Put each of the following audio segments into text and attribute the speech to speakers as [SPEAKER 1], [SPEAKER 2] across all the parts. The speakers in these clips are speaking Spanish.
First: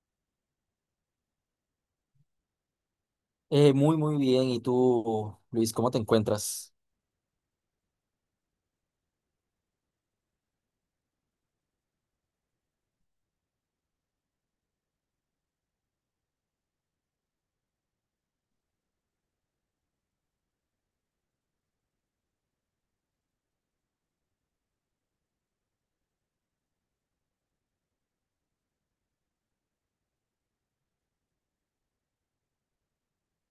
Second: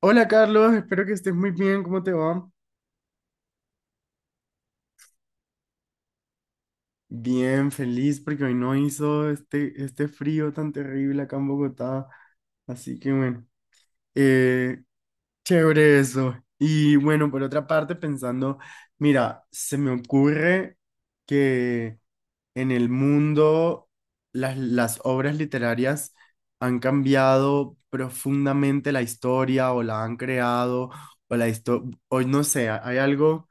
[SPEAKER 1] Hola Carlos, espero que estés muy bien, ¿cómo te va?
[SPEAKER 2] Muy bien. ¿Y tú, Luis, cómo te encuentras?
[SPEAKER 1] Bien, feliz porque hoy no hizo este frío tan terrible acá en Bogotá, así que bueno, eh, chévere eso. Y bueno, por otra parte, pensando, mira, se me ocurre que en el mundo las obras literarias han cambiado profundamente la historia o la han creado, o la historia, o no sé,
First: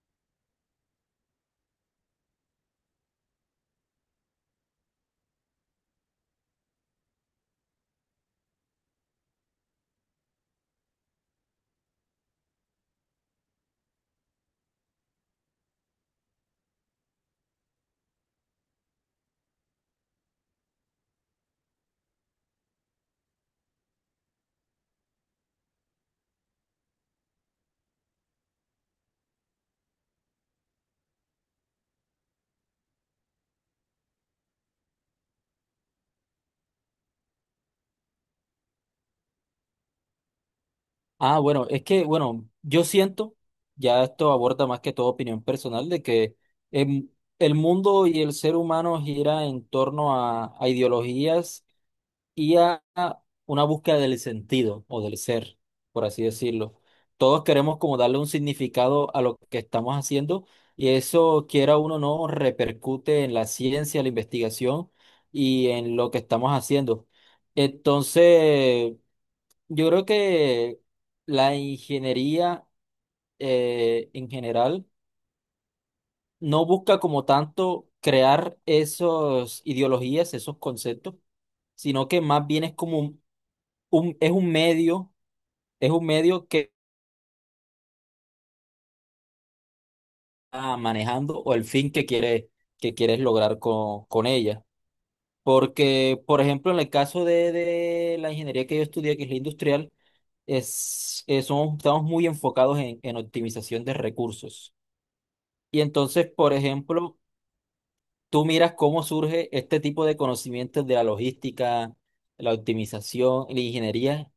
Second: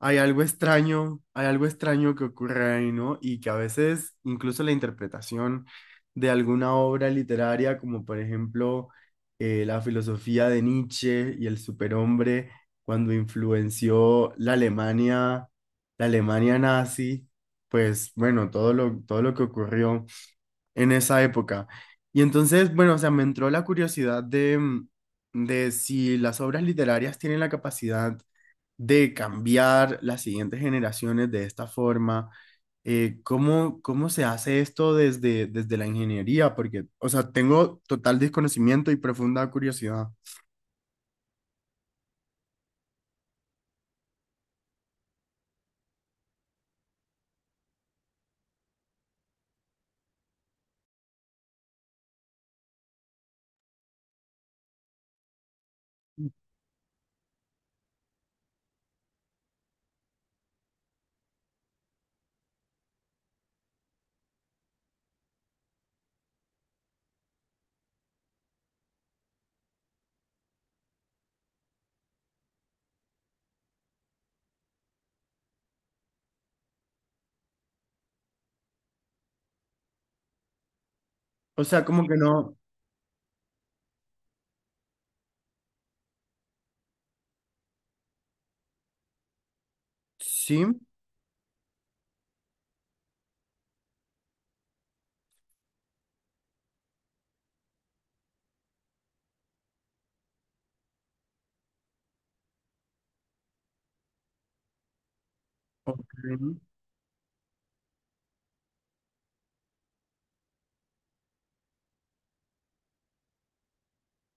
[SPEAKER 1] hay algo extraño, hay algo extraño que ocurre ahí, ¿no? Y que a veces incluso la interpretación de alguna obra literaria, como por ejemplo la filosofía de Nietzsche y el superhombre, cuando influenció la Alemania nazi, pues bueno, todo lo que ocurrió en esa época. Y entonces, bueno, o sea, me entró la curiosidad de, de si las obras literarias tienen la capacidad de cambiar las siguientes generaciones de esta forma. ¿Cómo se hace esto desde la ingeniería? Porque, o sea, tengo total desconocimiento y profunda curiosidad.
[SPEAKER 2] Ah, bueno, es que, bueno, yo siento ya esto aborda más que todo opinión personal, de que em, el mundo y el ser humano gira en torno a ideologías y a una búsqueda del sentido o del ser, por así decirlo. Todos queremos como darle un significado a lo que estamos haciendo y eso, quiera uno o no, repercute en la ciencia, la investigación y en lo que estamos haciendo. Entonces, yo creo que la ingeniería en general no busca como tanto crear esas ideologías, esos conceptos,
[SPEAKER 1] O sea, como
[SPEAKER 2] sino
[SPEAKER 1] que
[SPEAKER 2] que más
[SPEAKER 1] no,
[SPEAKER 2] bien es como un, es un medio, es un medio que
[SPEAKER 1] sí,
[SPEAKER 2] está manejando o el fin que que quieres lograr con ella. Porque, por ejemplo, en el caso de la ingeniería que yo estudié, que es la industrial, estamos muy enfocados en optimización de recursos. Y
[SPEAKER 1] ok.
[SPEAKER 2] entonces, por ejemplo, tú miras cómo surge este tipo de conocimientos de la logística, la optimización, la ingeniería.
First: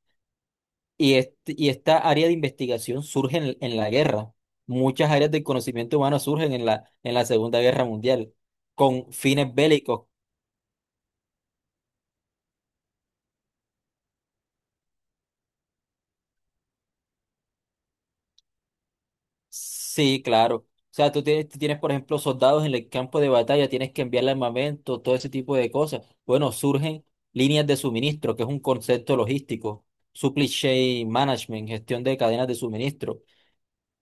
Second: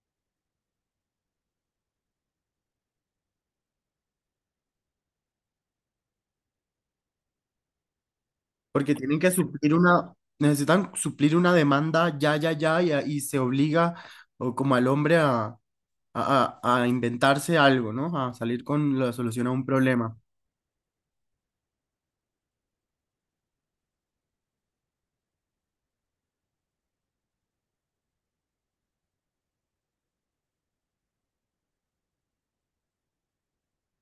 [SPEAKER 2] Y esta área de investigación surge en la guerra. Muchas áreas del conocimiento humano surgen en en la Segunda Guerra Mundial,
[SPEAKER 1] Porque
[SPEAKER 2] con
[SPEAKER 1] tienen que
[SPEAKER 2] fines
[SPEAKER 1] suplir
[SPEAKER 2] bélicos.
[SPEAKER 1] una, necesitan suplir una demanda, y se obliga o como al hombre a inventarse algo, ¿no? A salir con la solución a un problema.
[SPEAKER 2] Sí, claro. O sea, tú tienes, por ejemplo, soldados en el campo de batalla, tienes que enviarle armamento, todo ese tipo de cosas. Bueno, surgen líneas de suministro, que es un concepto logístico, supply chain management, gestión de cadenas de suministro.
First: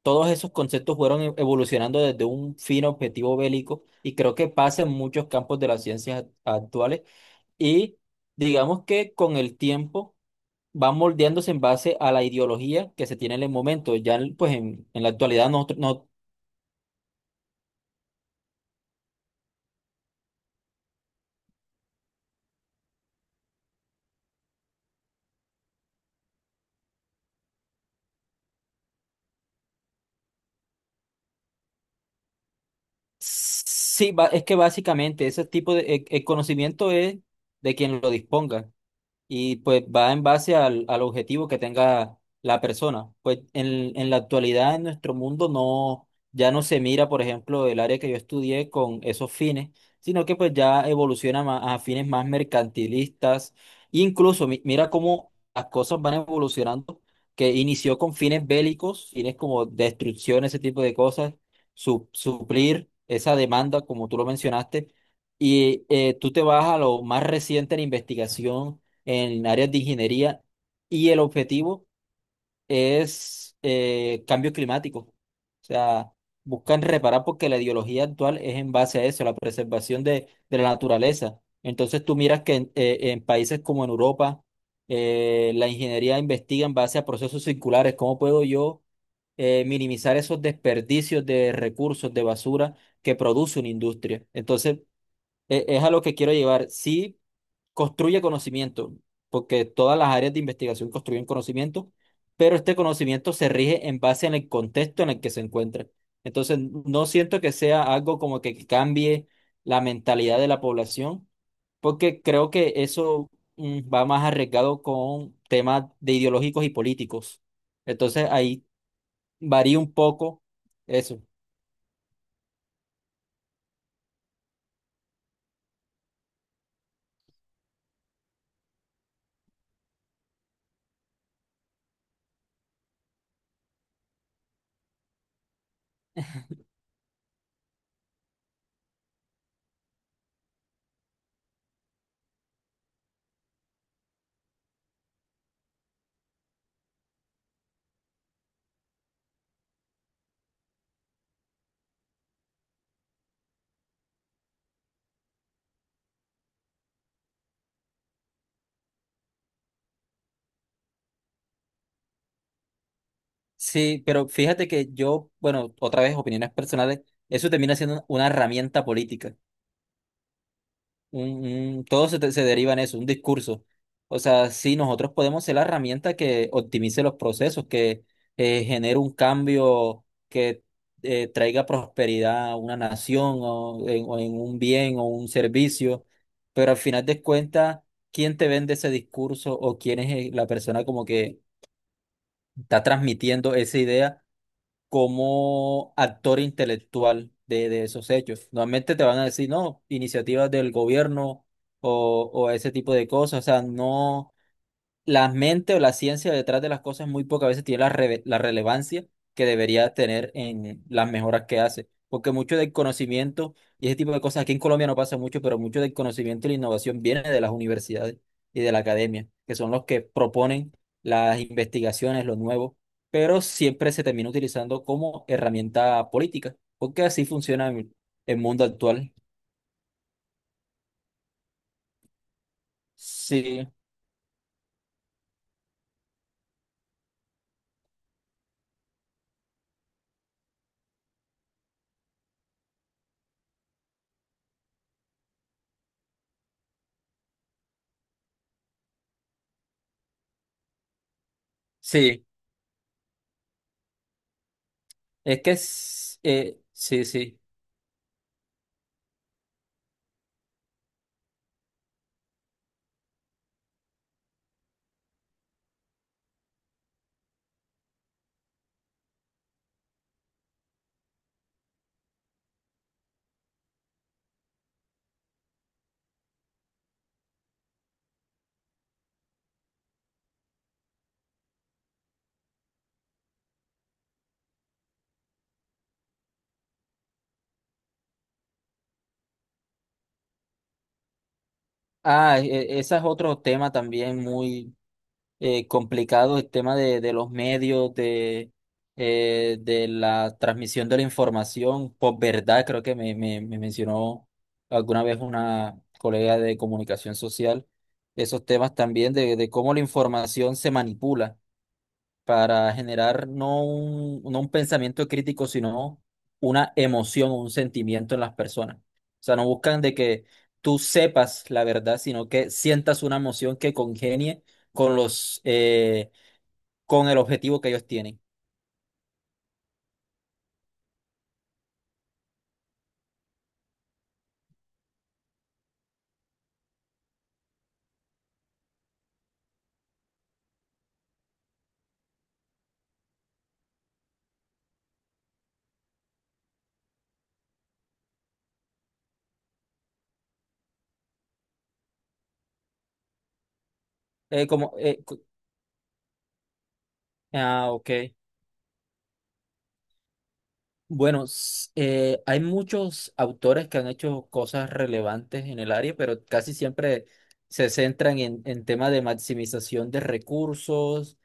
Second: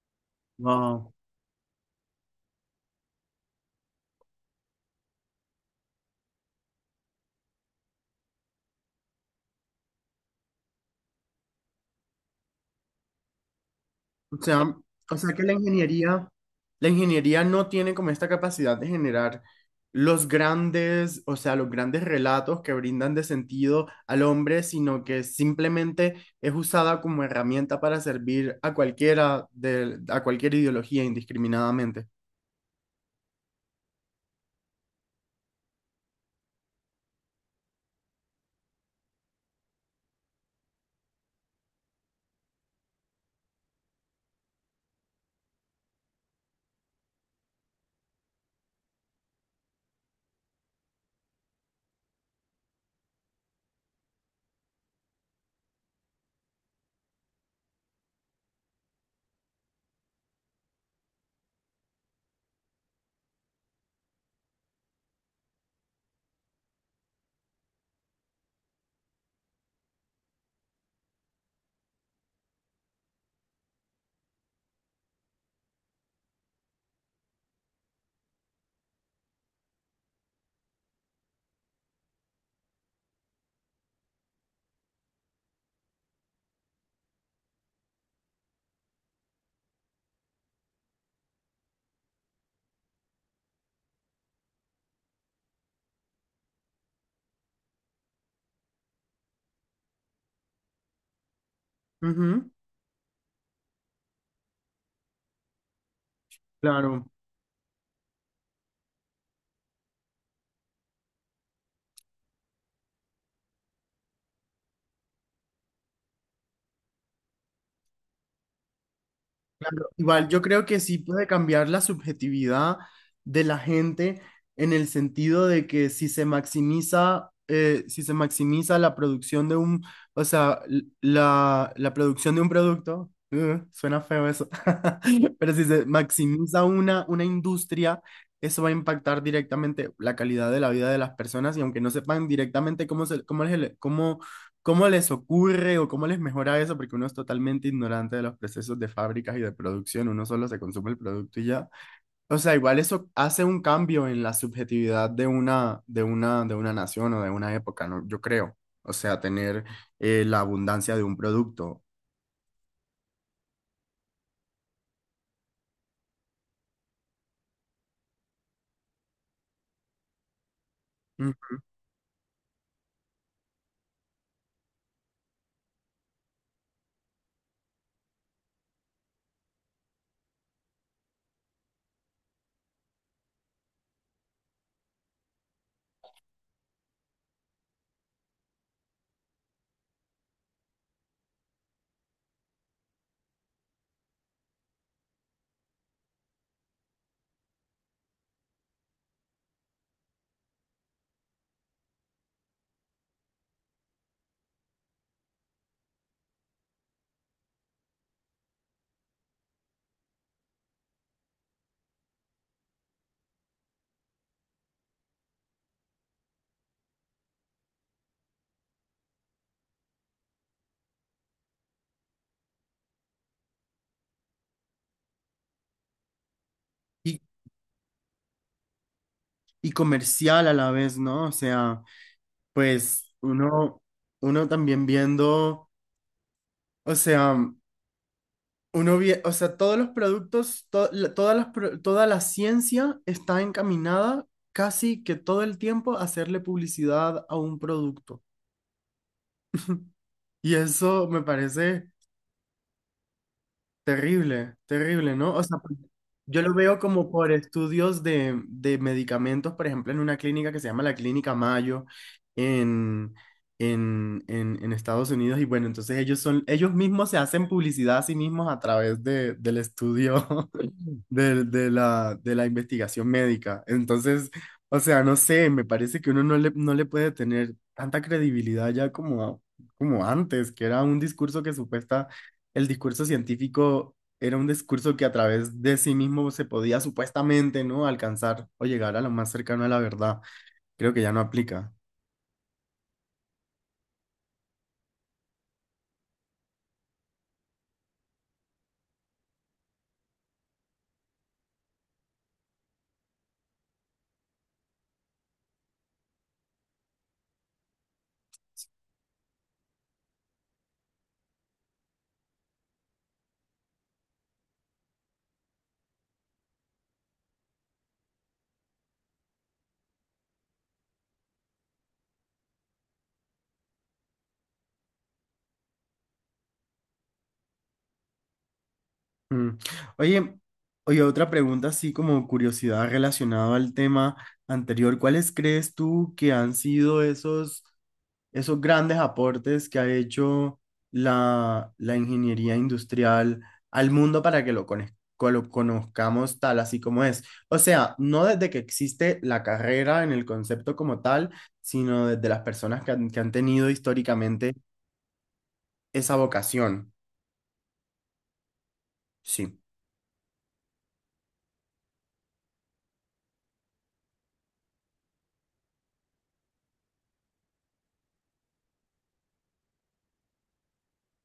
[SPEAKER 2] Todos esos conceptos
[SPEAKER 1] Wow.
[SPEAKER 2] fueron evolucionando desde un fino objetivo bélico y creo que pasa en muchos campos de las ciencias actuales y digamos que con el tiempo van moldeándose en base a la ideología que se tiene en el momento.
[SPEAKER 1] O
[SPEAKER 2] Pues
[SPEAKER 1] sea,
[SPEAKER 2] en la
[SPEAKER 1] o sea que
[SPEAKER 2] actualidad
[SPEAKER 1] la
[SPEAKER 2] no, no
[SPEAKER 1] ingeniería, la ingeniería no tiene como esta capacidad de generar los grandes, o sea, los grandes relatos que brindan de sentido al hombre, sino que simplemente es usada como herramienta para servir a cualquiera de, a cualquier ideología indiscriminadamente.
[SPEAKER 2] sí, es que básicamente ese tipo de el conocimiento es de quien lo disponga. Y pues va en base al objetivo que tenga la persona. Pues en la actualidad en nuestro mundo no, ya no se mira, por ejemplo, el área que yo estudié con esos fines, sino que pues ya evoluciona a fines más mercantilistas. Incluso mira cómo las cosas van evolucionando, que inició con fines bélicos, fines como destrucción, ese tipo de cosas, suplir esa demanda, como tú lo mencionaste. Y tú te vas a lo más reciente en investigación en áreas de ingeniería y el objetivo es cambio climático. O sea, buscan reparar porque la ideología actual es en base a eso, la preservación de la naturaleza. Entonces tú miras que en países como en Europa, la ingeniería investiga en base a procesos circulares, cómo puedo yo minimizar esos desperdicios de recursos, de basura que produce una industria. Entonces, es a lo que quiero llevar. Sí, construye conocimiento, porque todas las áreas de investigación construyen conocimiento,
[SPEAKER 1] Ujú,
[SPEAKER 2] pero este conocimiento se rige en base en el contexto en el que se encuentra. Entonces,
[SPEAKER 1] claro.
[SPEAKER 2] no siento que sea algo como que cambie la mentalidad de la población, porque creo que eso va más arriesgado con temas de ideológicos y políticos. Entonces, ahí varía un
[SPEAKER 1] Igual yo
[SPEAKER 2] poco
[SPEAKER 1] creo que sí
[SPEAKER 2] eso.
[SPEAKER 1] puede cambiar la subjetividad de la gente en el sentido de que si se maximiza, si se maximiza la producción de un, o sea, la producción de un producto, suena feo eso, pero si se maximiza una industria, eso va a impactar directamente la calidad de la vida de las personas y aunque no sepan directamente cómo, se, cómo, es el- cómo ¿Cómo les ocurre o cómo les mejora eso? Porque uno es totalmente ignorante de los procesos de fábricas y de producción, uno solo se consume el producto y ya. O sea, igual eso hace un cambio en la subjetividad de una, de una nación o de una época, ¿no? Yo creo. O sea, tener la abundancia de un producto.
[SPEAKER 2] Sí, pero fíjate que yo, bueno, otra vez opiniones personales, eso termina siendo una herramienta política. Un-
[SPEAKER 1] Ujú.
[SPEAKER 2] Todo se deriva en eso, un discurso. O sea, sí, nosotros podemos ser la herramienta que optimice los procesos, que genere un cambio que traiga prosperidad a una nación o en un bien o un servicio, pero al final de cuentas, ¿quién te vende ese discurso o quién es la persona como que está transmitiendo esa idea? Como actor intelectual de esos hechos. Normalmente te van a decir, no, iniciativas del gobierno o ese tipo de cosas, o sea, no la mente o la ciencia detrás de las cosas muy pocas veces tiene la relevancia que debería tener en las mejoras que hace. Porque mucho del conocimiento y ese tipo de cosas, aquí en Colombia no pasa mucho, pero mucho del conocimiento y la innovación viene de las universidades y de la academia, que son los que proponen las investigaciones, lo nuevo, pero siempre se termina utilizando como herramienta política, porque
[SPEAKER 1] Y,
[SPEAKER 2] así funciona el mundo actual.
[SPEAKER 1] y comercial a la vez, ¿no? O sea, pues
[SPEAKER 2] Sí,
[SPEAKER 1] uno, uno también viendo, o sea... O sea, todos los productos, to- la- todas las pro- toda la ciencia está encaminada casi que todo el tiempo a hacerle publicidad a un producto. Y eso me parece
[SPEAKER 2] sí,
[SPEAKER 1] terrible, terrible, ¿no? O sea, pues, yo lo veo
[SPEAKER 2] sí,
[SPEAKER 1] como por
[SPEAKER 2] sí.
[SPEAKER 1] estudios de medicamentos, por ejemplo, en una clínica que se llama la Clínica Mayo en, en Estados Unidos. Y bueno, entonces ellos son, ellos mismos se hacen publicidad a sí mismos a través de, del estudio de, de la investigación médica. Entonces, o sea, no sé, me parece que uno no le, no le puede tener tanta credibilidad ya como, a- como antes, que era un discurso que supuesta, el discurso científico era un discurso que a través de sí mismo se podía supuestamente, ¿no? Alcanzar o llegar a lo más cercano a la verdad. Creo que ya no aplica.
[SPEAKER 2] Ah, ese es otro tema también muy complicado, el tema de los medios, de la transmisión de la información, por verdad, creo que me mencionó alguna vez una colega de comunicación social, esos temas también de cómo la información se manipula para generar no un pensamiento crítico, sino una emoción o un sentimiento en las personas. O sea, no buscan de que tú sepas la verdad, sino que sientas una emoción que congenie con con el objetivo que ellos tienen.
[SPEAKER 1] Mm. Oye, oye, otra pregunta así como curiosidad relacionada al tema anterior. ¿Cuáles crees tú que han sido esos grandes aportes que ha hecho la ingeniería industrial al mundo para que lo, cono- co- lo conozcamos tal así como es? O sea, no desde que existe la carrera en el concepto como tal, sino desde las personas que han tenido
[SPEAKER 2] Eh,
[SPEAKER 1] históricamente
[SPEAKER 2] como, eh, co-
[SPEAKER 1] esa vocación.
[SPEAKER 2] ah, ok.
[SPEAKER 1] Sí.
[SPEAKER 2] Bueno, hay muchos autores que han hecho cosas relevantes en el área, pero casi siempre se centran en temas de maximización de recursos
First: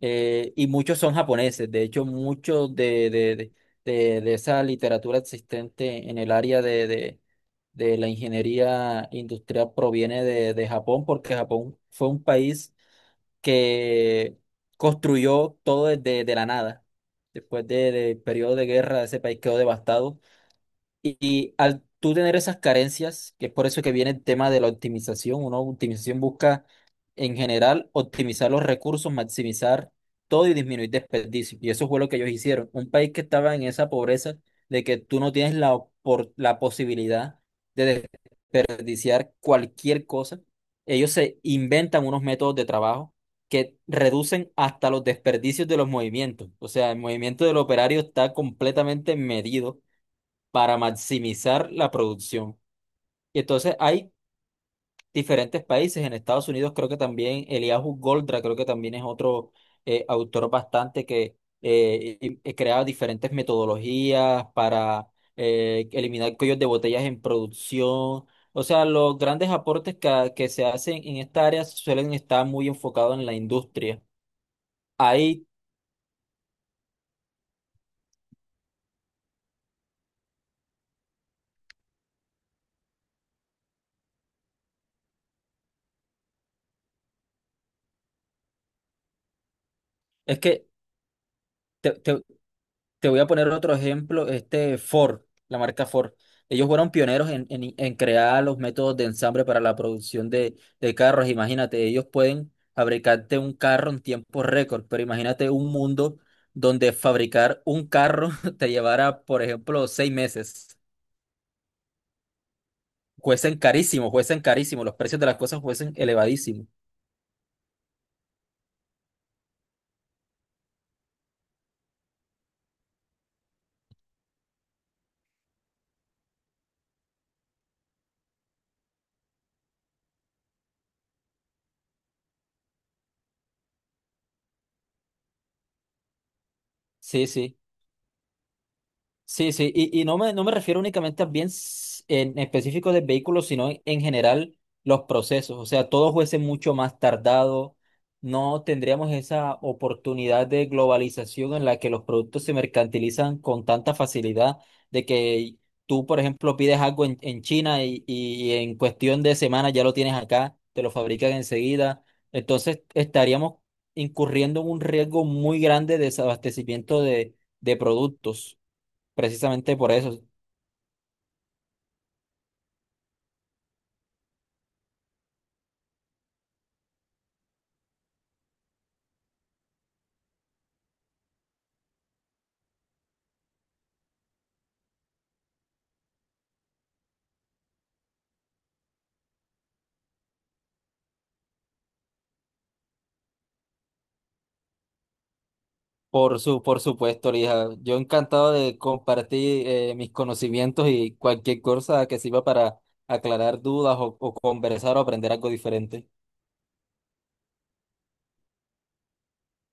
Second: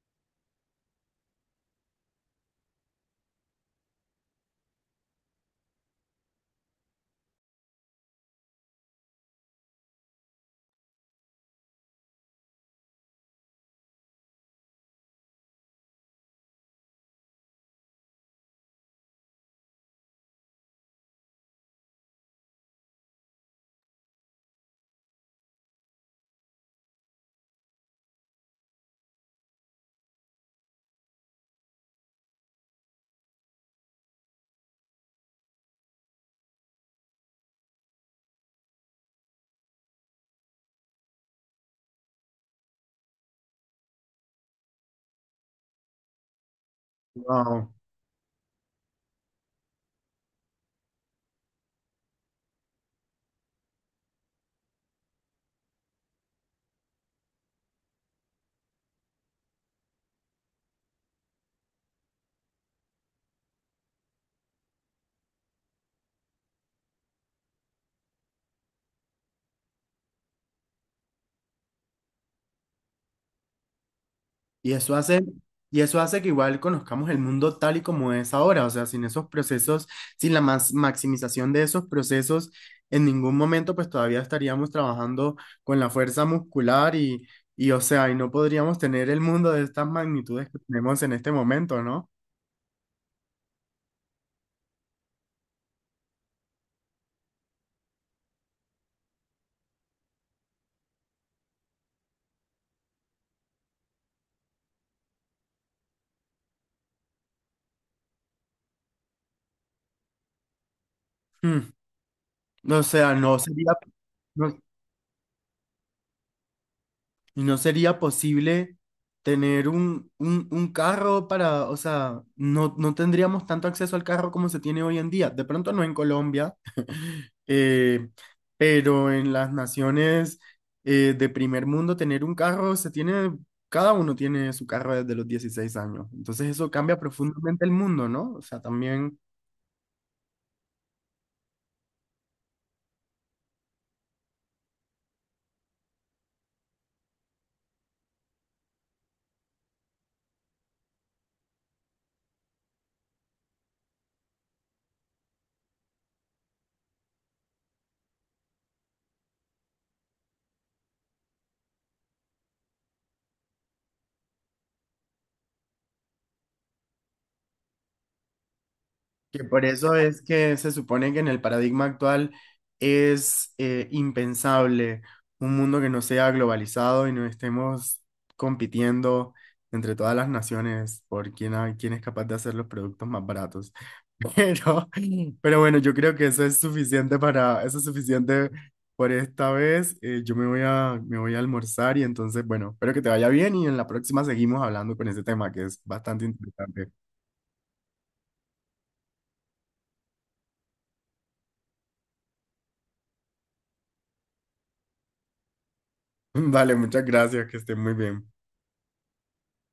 [SPEAKER 2] y muchos son japoneses. De hecho, mucho de esa literatura existente en el área de la ingeniería industrial proviene de Japón, porque Japón fue un país que construyó todo desde de la nada. Después del periodo de guerra, ese país quedó devastado. Y al tú tener esas carencias, que es por eso que viene el tema de la optimización, una optimización busca en general optimizar los recursos, maximizar todo y disminuir desperdicios. Y eso fue lo que ellos hicieron. Un país que estaba en esa pobreza de que tú no tienes la posibilidad de desperdiciar cualquier cosa. Ellos se inventan unos métodos de trabajo que reducen hasta los desperdicios de los movimientos. O sea, el movimiento del
[SPEAKER 1] Wao.
[SPEAKER 2] operario está completamente medido para maximizar la producción. Y entonces hay diferentes países. En Estados Unidos creo que también Eliahu Goldratt, creo que también es otro autor bastante que y crea diferentes metodologías para eliminar cuellos de botellas en producción. O sea, los grandes aportes que se hacen en esta área suelen estar muy enfocados en la industria.
[SPEAKER 1] Y eso hace,
[SPEAKER 2] Ahí
[SPEAKER 1] y eso hace que igual conozcamos el mundo tal y como es ahora, o sea, sin esos procesos, sin la mas- maximización de esos procesos, en ningún momento pues todavía estaríamos trabajando con la fuerza muscular y o sea, y no podríamos tener el mundo de estas
[SPEAKER 2] es
[SPEAKER 1] magnitudes que
[SPEAKER 2] que
[SPEAKER 1] tenemos en este momento,
[SPEAKER 2] te
[SPEAKER 1] ¿no?
[SPEAKER 2] te- te voy a poner otro ejemplo, este Ford, la marca Ford. Ellos fueron pioneros en crear los métodos de ensamble para la producción de carros. Imagínate, ellos pueden fabricarte un carro en tiempo récord, pero imagínate un mundo donde fabricar un carro te llevara, por ejemplo, 6 meses.
[SPEAKER 1] Mm. O sea, no sería,
[SPEAKER 2] Fuesen
[SPEAKER 1] no-
[SPEAKER 2] carísimo, los precios de las cosas fuesen elevadísimos.
[SPEAKER 1] y no sería posible tener un, un carro para, o sea, no, no tendríamos tanto acceso al carro como se tiene hoy en día. De pronto no en Colombia, eh, pero en las naciones de primer mundo tener un carro se tiene, cada uno tiene su carro desde los 16 años. Entonces eso cambia
[SPEAKER 2] Sí, sí.
[SPEAKER 1] profundamente el mundo, ¿no? O sea, también
[SPEAKER 2] Sí, sí, y no me, no me refiero únicamente a bienes en específico de vehículos, sino en general los procesos. O sea, todo fuese mucho más tardado, no tendríamos esa oportunidad de globalización en la que los productos se mercantilizan con tanta facilidad, de que tú, por ejemplo, pides algo en China y en cuestión de semanas ya lo tienes acá, te lo fabrican enseguida. Entonces, estaríamos incurriendo en un riesgo muy grande de desabastecimiento de productos.
[SPEAKER 1] que por
[SPEAKER 2] Precisamente por
[SPEAKER 1] eso es
[SPEAKER 2] eso,
[SPEAKER 1] que se supone que en el paradigma actual es impensable un mundo que no sea globalizado y no estemos compitiendo entre todas las naciones por quién, ha- quién es capaz de hacer los productos más baratos. Pero, pero bueno, yo creo que eso es suficiente para, eso es suficiente por esta vez. Yo me voy a almorzar y entonces, bueno, espero que te vaya bien y en la próxima seguimos hablando con ese tema que es bastante
[SPEAKER 2] por
[SPEAKER 1] interesante.
[SPEAKER 2] supuesto, Lija. Yo encantado de compartir mis conocimientos y cualquier cosa que sirva para aclarar dudas o conversar o aprender algo diferente.
[SPEAKER 1] Vale, muchas gracias, que esté muy bien.